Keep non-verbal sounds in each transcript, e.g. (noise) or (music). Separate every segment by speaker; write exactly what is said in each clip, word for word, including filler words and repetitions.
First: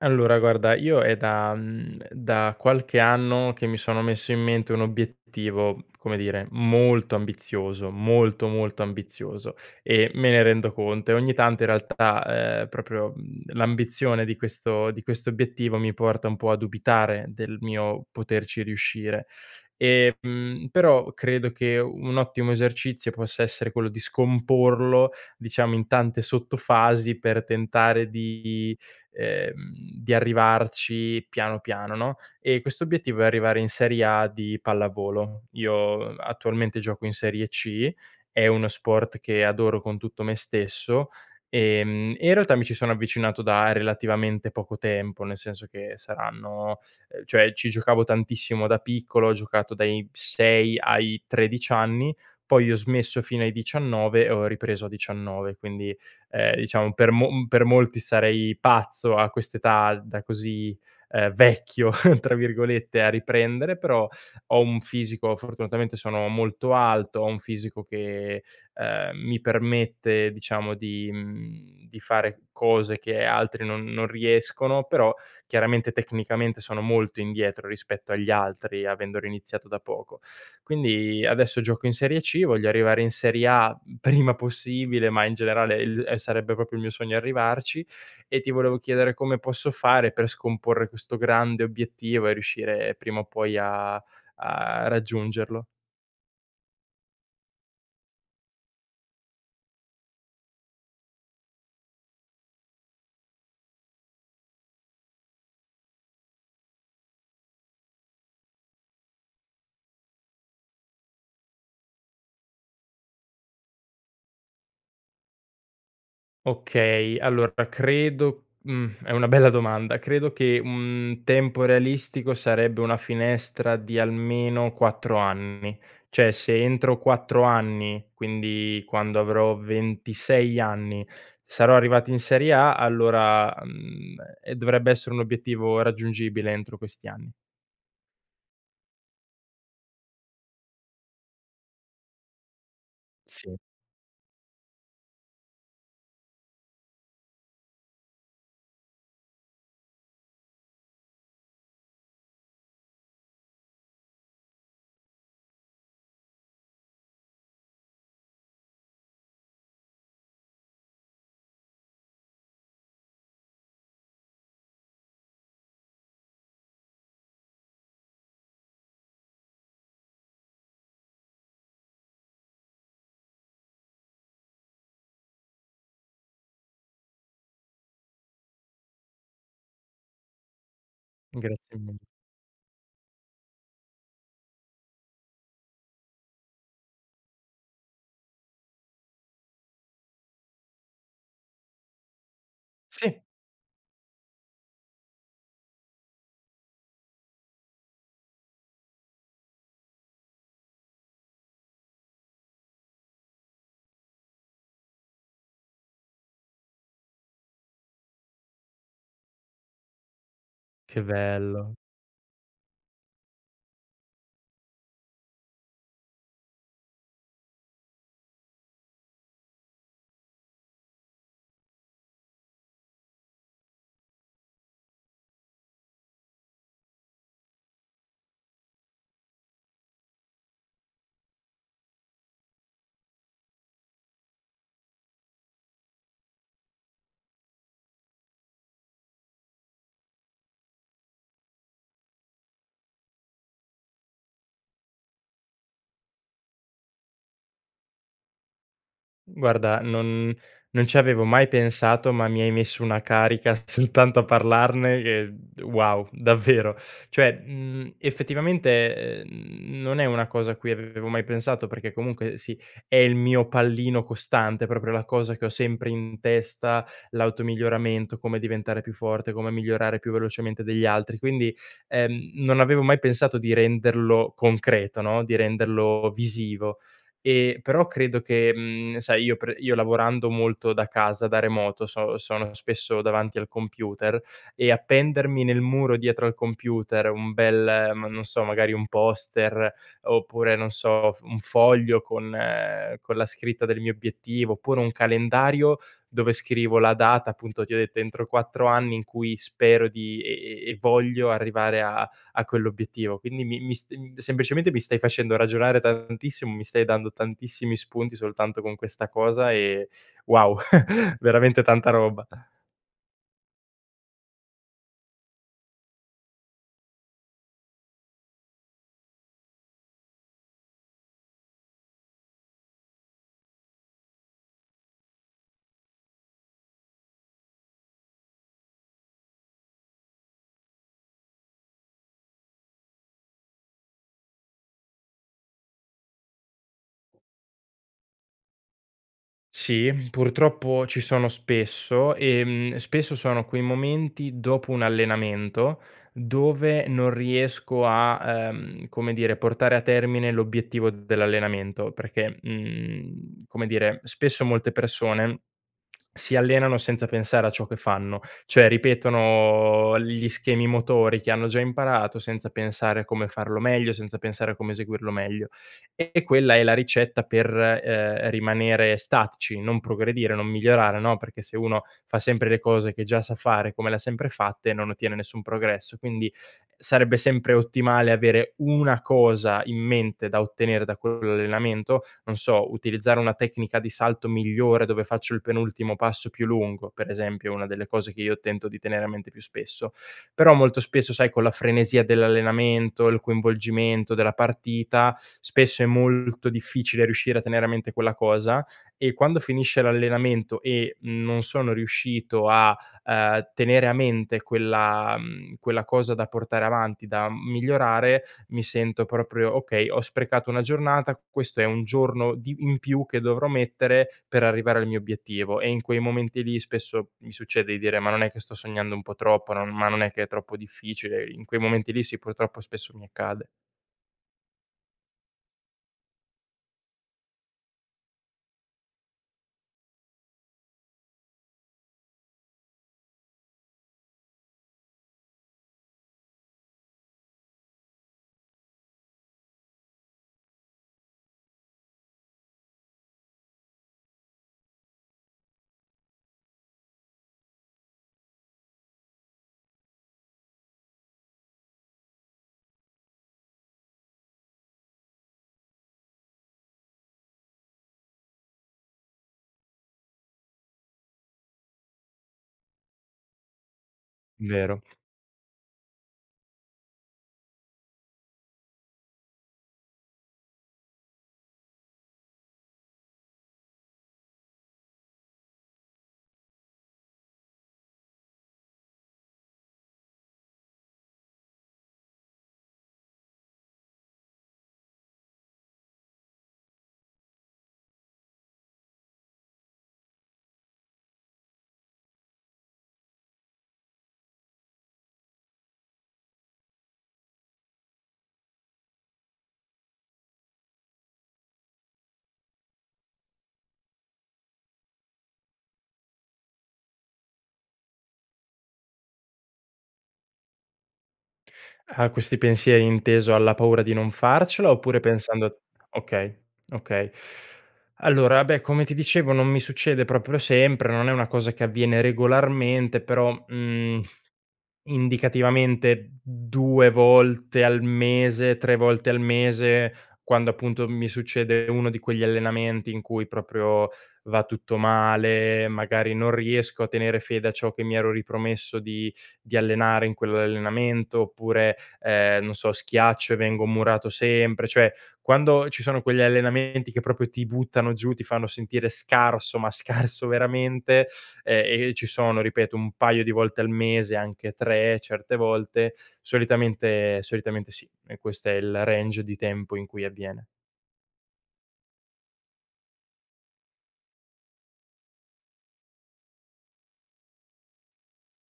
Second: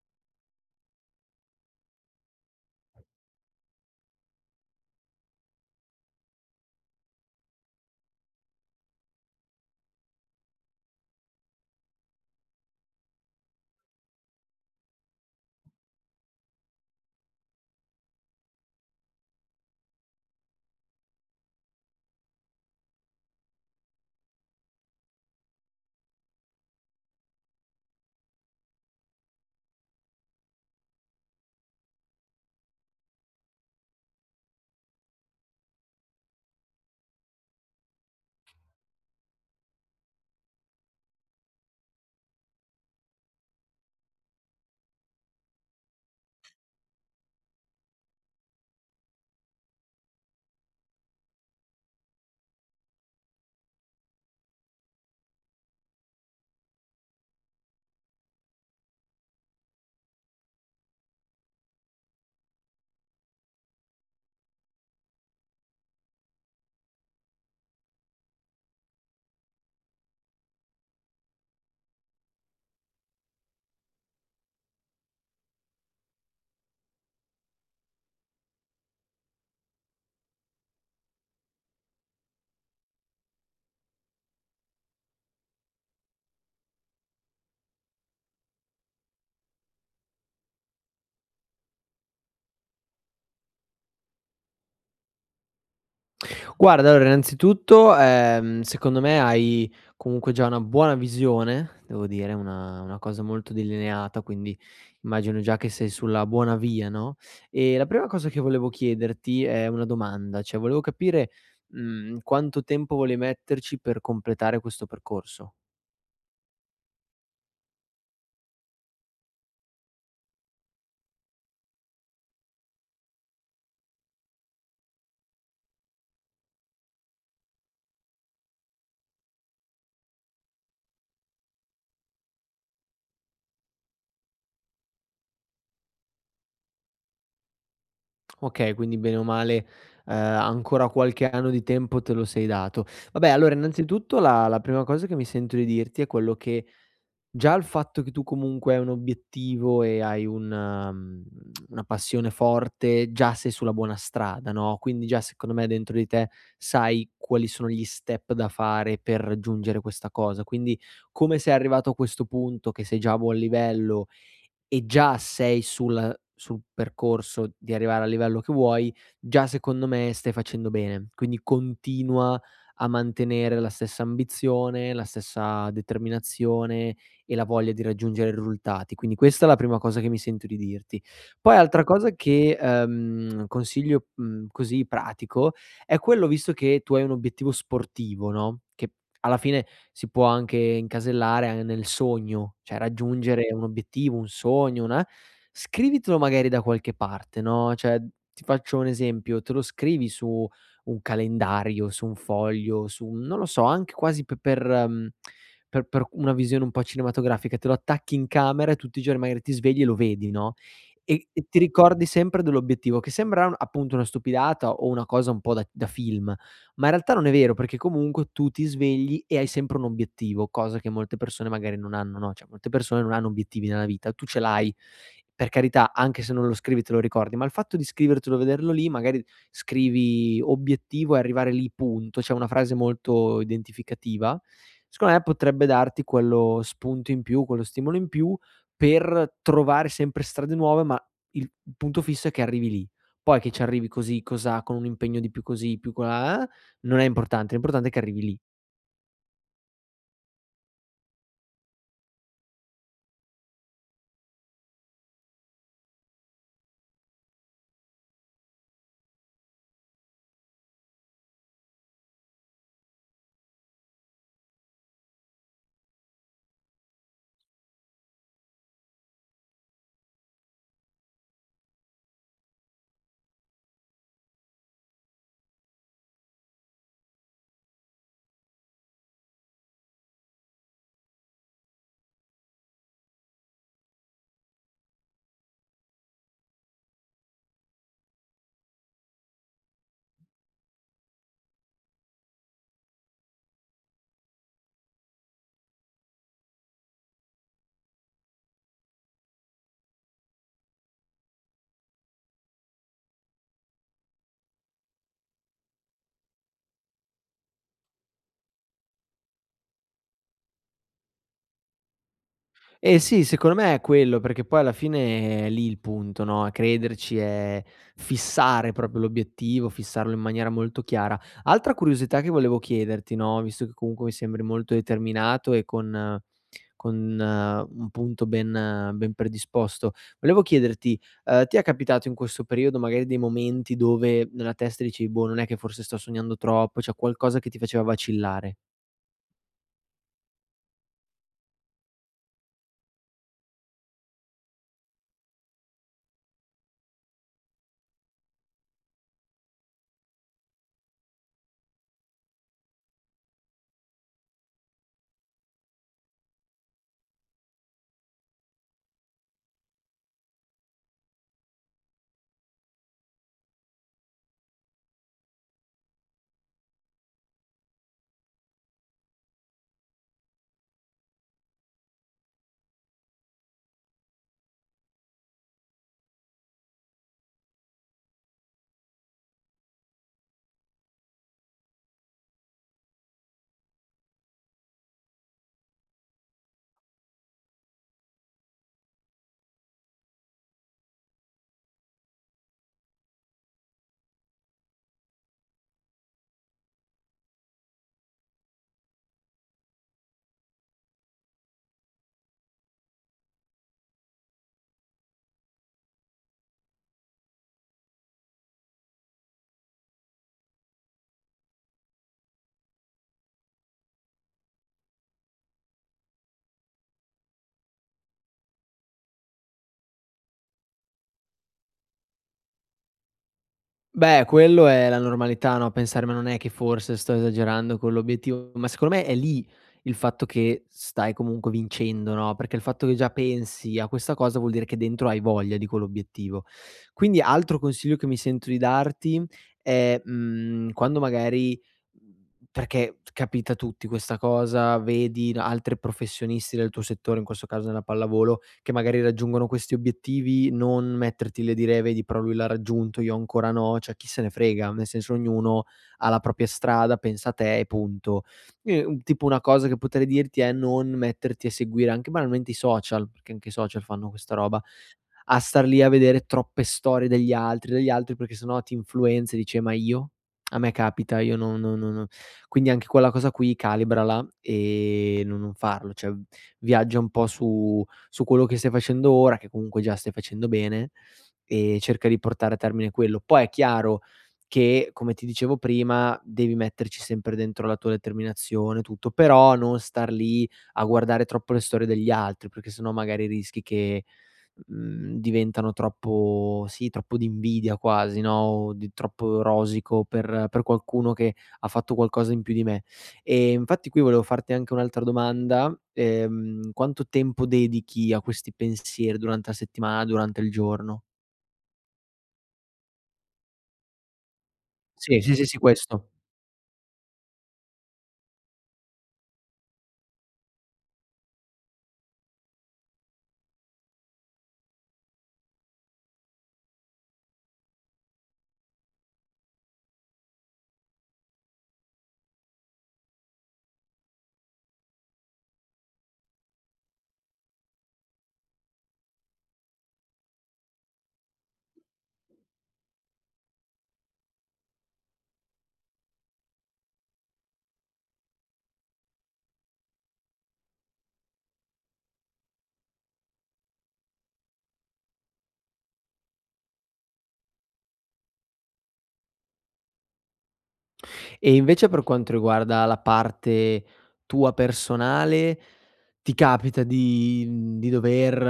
Speaker 1: Allora guarda, io è da mhmm, da qualche anno che mi sono messo in mente un obiettivo, come dire, molto ambizioso, molto, molto ambizioso e me ne rendo conto e ogni tanto in realtà, ehm, proprio, mhmm, l'ambizione di questo di questo obiettivo mi porta un po' a dubitare del mio poterci riuscire. E, mhmm, però credo che un ottimo esercizio possa essere quello di scomporlo, diciamo, in tante sottofasi per tentare di ehm, di arrivarci piano piano, no, e questo obiettivo è arrivare in Serie A di pallavolo. Io attualmente gioco in Serie C, è uno sport che adoro con tutto me stesso, ehm, e in realtà mi ci sono avvicinato da relativamente poco tempo, nel senso che saranno ehm, cioè ci giocavo tantissimo da piccolo, ho giocato dai sei ai tredici anni, poi ho smesso fino ai diciannove e ho ripreso a diciannove, quindi ehm, diciamo per mo mm, per molti sarei pazzo a quest'età da così, ehm, "vecchio" (laughs) tra virgolette a riprendere, però ho un fisico, fortunatamente sono molto alto, ho un fisico che, ehm, mi permette diciamo di mhmm, di fare cose che altri non non riescono, però chiaramente tecnicamente sono molto indietro rispetto agli altri, avendolo iniziato da poco. Quindi adesso gioco in Serie C, voglio arrivare in Serie A meta prima possibile, ma in generale il ehm, sarebbe proprio il mio sogno arrivarci, e ti volevo chiedere come posso fare per scomporre questo grande obiettivo e riuscire prima o poi a a raggiungerlo.
Speaker 2: Guarda, allora innanzitutto, ehm, secondo me hai comunque già una buona visione, devo dire, una una cosa molto delineata, quindi immagino già che sei sulla buona via, no, e la prima cosa che volevo chiederti è una domanda, cioè volevo capire, mhmm, quanto tempo vuoi metterci per completare questo percorso.
Speaker 1: Okay, allora credo, mhmm, è una bella domanda. Credo che un tempo realistico sarebbe una finestra di almeno quattro anni. Cioè se entro quattro anni, quindi quando avrò ventisei anni, sarò arrivato in Serie A, allora, mhmm, e dovrebbe essere un obiettivo raggiungibile entro questi anni.
Speaker 2: Okay, quindi bene o male, ehm, ancora qualche anno di tempo te lo sei dato. Vabbè, allora
Speaker 1: Sì.
Speaker 2: innanzitutto la la prima cosa che mi sento di dirti è quello che, già il fatto che tu comunque hai un obiettivo e hai un mhmm, una passione forte, già sei sulla buona strada, no, quindi già secondo me dentro di te sai quali sono gli step da fare per raggiungere questa cosa. Quindi come sei arrivato a questo punto, che sei già a buon livello e già sei sul sul percorso di arrivare al livello che vuoi, già secondo me stai facendo bene. Quindi continua a mantenere la stessa ambizione, la stessa determinazione e la voglia di raggiungere i risultati. Quindi questa è la prima cosa che mi sento di dirti. Poi
Speaker 1: Grazie
Speaker 2: altra
Speaker 1: mille.
Speaker 2: cosa che, ehm, consiglio, mhmm, così pratico, è quello visto che tu hai un obiettivo sportivo, no, che alla fine si può anche incasellare an nel sogno, cioè
Speaker 1: Sì,
Speaker 2: raggiungere un obiettivo, un sogno, una scrivitelo magari da qualche parte, no, cioè ti faccio un esempio, te lo scrivi su un calendario, su un foglio, su un non lo so, anche quasi pe per mhmm, per per una visione un po' cinematografica, te lo attacchi in camera e tutti i giorni magari ti svegli e lo vedi, no,
Speaker 1: che
Speaker 2: e e ti
Speaker 1: bello.
Speaker 2: ricordi sempre dell'obiettivo, che sembra un appunto una stupidata o una cosa un po' da da film, ma in realtà non è vero, perché comunque tu ti svegli e hai sempre un obiettivo, cosa che molte persone magari non hanno, no, cioè molte persone non hanno obiettivi nella vita, tu ce l'hai. Per carità, anche se non lo scrivi te lo ricordi, ma il fatto di scrivertelo, vederlo lì, magari scrivi obiettivo e arrivare lì punto, c'è una frase molto identificativa, secondo me potrebbe darti quello spunto in più, quello stimolo in più per trovare sempre strade nuove, ma il punto fisso è che arrivi lì. Poi che ci arrivi così, cosà, con un impegno di più così, più colà, non è importante, l'importante è che arrivi lì.
Speaker 1: Guarda, non non ci avevo mai pensato, ma mi hai messo una carica (laughs) soltanto a parlarne che wow, davvero. Cioè, mhmm, effettivamente, ehm, non è una cosa a cui avevo mai pensato, perché comunque sì, è il mio pallino costante, proprio la cosa che ho sempre in testa, l'automiglioramento, come diventare più forte, come migliorare più velocemente degli altri. Quindi, ehm, non avevo mai pensato di renderlo concreto, no, di renderlo visivo. Ehm, però credo che, mhmm, sai, io pre io lavorando molto da casa, da remoto, so sono spesso davanti al computer e appendermi nel muro dietro al computer un bel eh, ma non so, magari un poster oppure non so, f un foglio con eh, con la scritta del mio obiettivo, oppure un calendario dove scrivo la data, appunto ti ho detto entro quattro anni in cui spero di e e e voglio arrivare a a quell'obiettivo. Quindi mi mi st mhmm, semplicemente mi stai facendo ragionare tantissimo, mi stai dando tantissimi spunti soltanto con questa cosa e wow, (laughs) veramente tanta roba.
Speaker 2: Eh sì, secondo me è quello, perché poi alla fine è lì il punto, no, è crederci, è fissare proprio l'obiettivo, fissarlo in maniera molto chiara. Altra curiosità che volevo chiederti, no, visto che comunque mi sembri molto determinato e con eh, con eh, un punto ben eh, ben predisposto, volevo chiederti, ehm, ti è capitato in questo periodo magari dei momenti dove nella testa dicevi: "Boh, non è che forse sto sognando troppo", cioè qualcosa che ti faceva vacillare?
Speaker 1: Sì, purtroppo ci sono spesso, ehm, spesso sono quei momenti dopo un allenamento dove non riesco a, ehm, come dire, portare a termine l'obiettivo dell'allenamento, perché, mhmm, come dire, spesso molte persone si allenano senza pensare a ciò che fanno, cioè ripetono gli schemi motori che hanno già imparato senza pensare a come farlo meglio, senza pensare a come eseguirlo meglio, e quella è la ricetta per, ehm, rimanere statici, non progredire, non migliorare, no, perché se uno fa sempre le cose che già sa fare, come le ha sempre fatte, non ottiene nessun progresso. Quindi sarebbe sempre ottimale avere una cosa in mente da ottenere da quell'allenamento, non so, utilizzare una tecnica di salto migliore dove faccio il penultimo passo più lungo, per esempio, è una delle cose che io tento di tenere a mente più spesso. Però molto spesso, sai, con la frenesia dell'allenamento, il coinvolgimento della partita, spesso è molto difficile riuscire a tenere a mente quella cosa e quando finisce l'allenamento e non sono riuscito a, ehm, tenere a mente quella mhmm, quella cosa da portare avanti, da migliorare, mi sento proprio: "Okay, ho sprecato una giornata, questo è un giorno di in più che dovrò mettere per arrivare al mio obiettivo". E in quei momenti lì spesso mi succede di dire: "Ma non è che sto sognando un po' troppo, non ma non è che è troppo difficile". In quei momenti lì sì, purtroppo spesso mi accade.
Speaker 2: Beh, quello è la normalità, no, pensare: "Ma non è che forse sto esagerando con l'obiettivo?" Ma secondo me è lì il fatto che stai comunque vincendo, no, perché il fatto che già pensi a questa cosa vuol dire che dentro hai voglia di quell'obiettivo. Quindi altro consiglio che mi sento di darti è, mhmm, quando magari perché capita a tutti questa cosa, vedi n altri professionisti del tuo settore, in questo caso nella pallavolo, che magari raggiungono questi obiettivi, non metterti le dire: "Vedi però lui l'ha raggiunto, io ancora no", cioè chi se ne frega, nel senso ognuno ha la propria strada, pensa a te e punto. E un tipo una cosa che potrei dirti è non metterti a seguire anche banalmente i social, perché anche i social fanno questa roba,
Speaker 1: Vero.
Speaker 2: a star lì a vedere troppe storie degli altri degli altri perché sennò ti influenza e dici: "Eh, ma io? A me capita, io no, no, no, no". Quindi anche quella cosa qui calibrala e no non farlo, cioè viaggia un po' su su quello che stai facendo ora, che comunque già stai facendo bene, e cerca di portare a termine quello. Poi è chiaro che, come ti dicevo prima, devi metterci sempre dentro la tua determinazione, tutto, però non star lì a guardare troppo le storie degli altri, perché sennò magari rischi che, mhmm, diventano troppo sì, troppo d'invidia quasi, no, o di troppo rosico per per qualcuno che ha fatto qualcosa in più di me. E infatti qui volevo farti anche un'altra domanda: ehm, quanto tempo dedichi a questi pensieri durante la settimana, durante il giorno?
Speaker 1: A questi pensieri inteso alla paura di non farcela oppure
Speaker 2: Sì, sì, sì, sì,
Speaker 1: pensando,
Speaker 2: questo.
Speaker 1: okay, okay. Allora, beh, come ti dicevo non mi succede proprio sempre, non è una cosa che avviene regolarmente, però, mhmm, indicativamente due volte al mese, tre volte al mese, quando appunto mi succede uno di quegli allenamenti in cui proprio va tutto male, magari non riesco a tenere fede a ciò che mi ero ripromesso di di allenare in quell'allenamento, oppure, ehm, non so, schiaccio e vengo murato sempre. Cioè, quando ci sono quegli allenamenti che proprio ti buttano giù, ti fanno sentire scarso, ma scarso veramente, ehm, e ci sono, ripeto, un paio di volte al mese, anche tre certe volte. Solitamente solitamente sì, e questo è il range di tempo in cui avviene.
Speaker 2: E invece per quanto riguarda la parte tua personale, ti capita di mhmm, di dover,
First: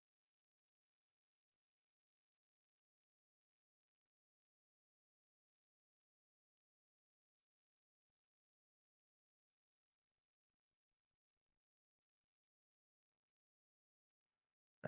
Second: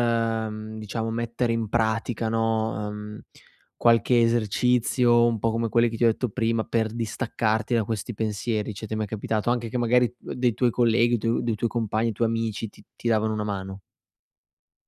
Speaker 2: mhmm, diciamo mettere in pratica, no, ehm, qualche esercizio, un po' come quelli che ti ho detto prima, per distaccarti da questi pensieri? Cioè, ti è mai capitato anche che magari uhm, dei tuoi colleghi, tu dei tuoi compagni, i tuoi amici ti ti davano una mano?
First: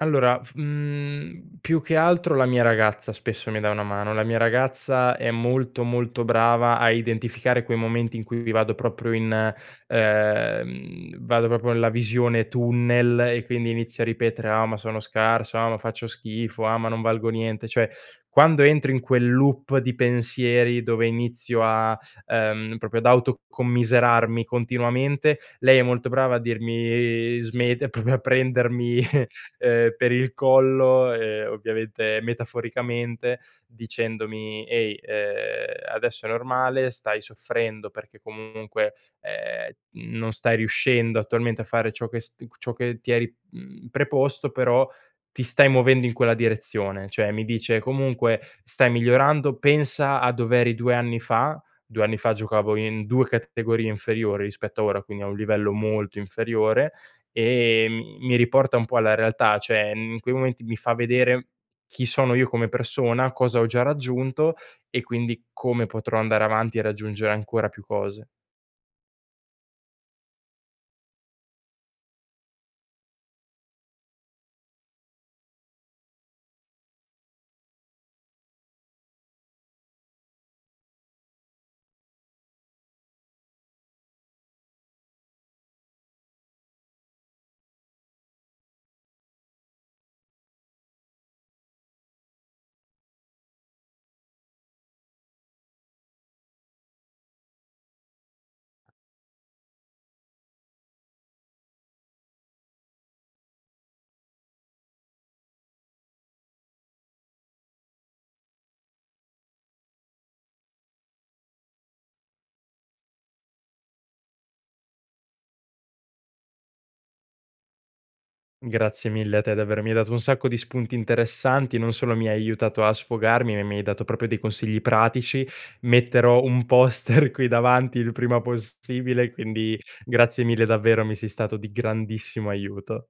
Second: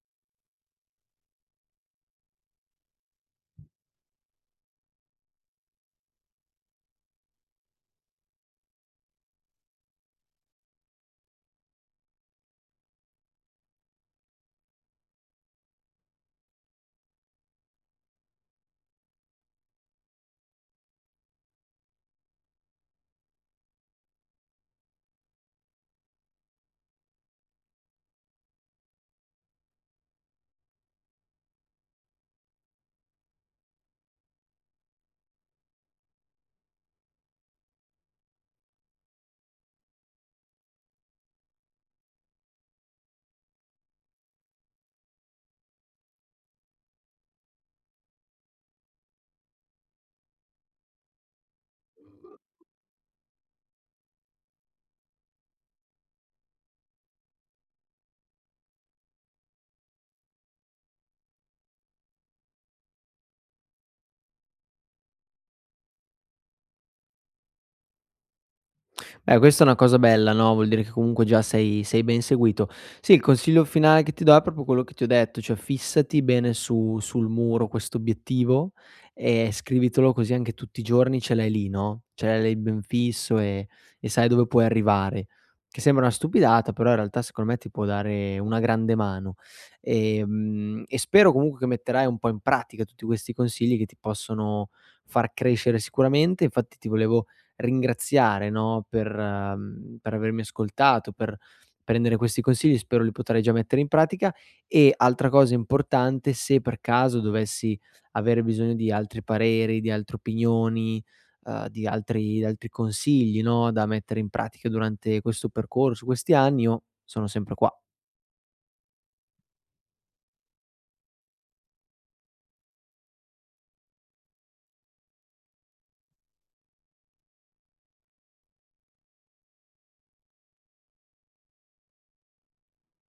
Speaker 1: Allora, f mhmm, più che altro la mia ragazza spesso mi dà una mano. La mia ragazza è molto, molto brava a identificare quei momenti in cui vado proprio in ehm, vado proprio nella visione tunnel e quindi inizio a ripetere: "Ah, ma sono scarso, ah, ma faccio schifo, ah, ma non valgo niente". Cioè, quando entro in quel loop di pensieri dove inizio a ehm, proprio ad autocommiserarmi continuamente, lei è molto brava a dirmi: "Smett" (laughs) proprio a prendermi, ehm, per il collo, ehm, ovviamente metaforicamente, dicendomi: "Ehi, ehm, adesso è normale, stai soffrendo perché comunque, ehm, non stai riuscendo attualmente a fare ciò che st ciò che ti eri, mhmm, preposto, però ti stai muovendo in quella direzione." Cioè mi dice: "Comunque stai migliorando, pensa a dov'eri due anni fa." due anni fa giocavo in due categorie inferiori rispetto a ora, quindi a un livello molto inferiore. Ehm, mi mi riporta un po' alla realtà, cioè, mhmm, in quei momenti mi fa vedere chi sono io come persona, cosa ho già raggiunto e quindi come potrò andare avanti e raggiungere ancora più cose.
Speaker 2: Beh, questa è una cosa bella, no, vuol dire che comunque già sei sei ben seguito. Sì, il consiglio finale che ti do è proprio quello che ti ho detto, cioè fissati bene su sul muro questo obiettivo e scrivitelo così anche tutti i giorni ce l'hai lì, no, ce l'hai lì ben fisso e e sai dove puoi arrivare. Che sembra una stupidata, però in realtà secondo me ti può dare una grande mano. Ehm, e spero comunque che metterai un po' in pratica tutti questi consigli che ti possono far crescere sicuramente. Infatti ti volevo ringraziare, no, per mhmm, per avermi ascoltato, per prendere questi consigli, spero li potrai già mettere in pratica. E altra cosa importante, se per caso dovessi avere bisogno di altri pareri, di altre opinioni, uhm, di altri di altri consigli, no, da mettere in pratica durante questo percorso, questi anni, io sono sempre qua.
Speaker 1: Grazie mille a te davvero, mi hai dato un sacco di spunti interessanti, non solo mi hai aiutato a sfogarmi, ma mi hai dato proprio dei consigli pratici. Metterò un poster (laughs) qui davanti il prima possibile, quindi grazie mille davvero, mi sei stato di grandissimo aiuto.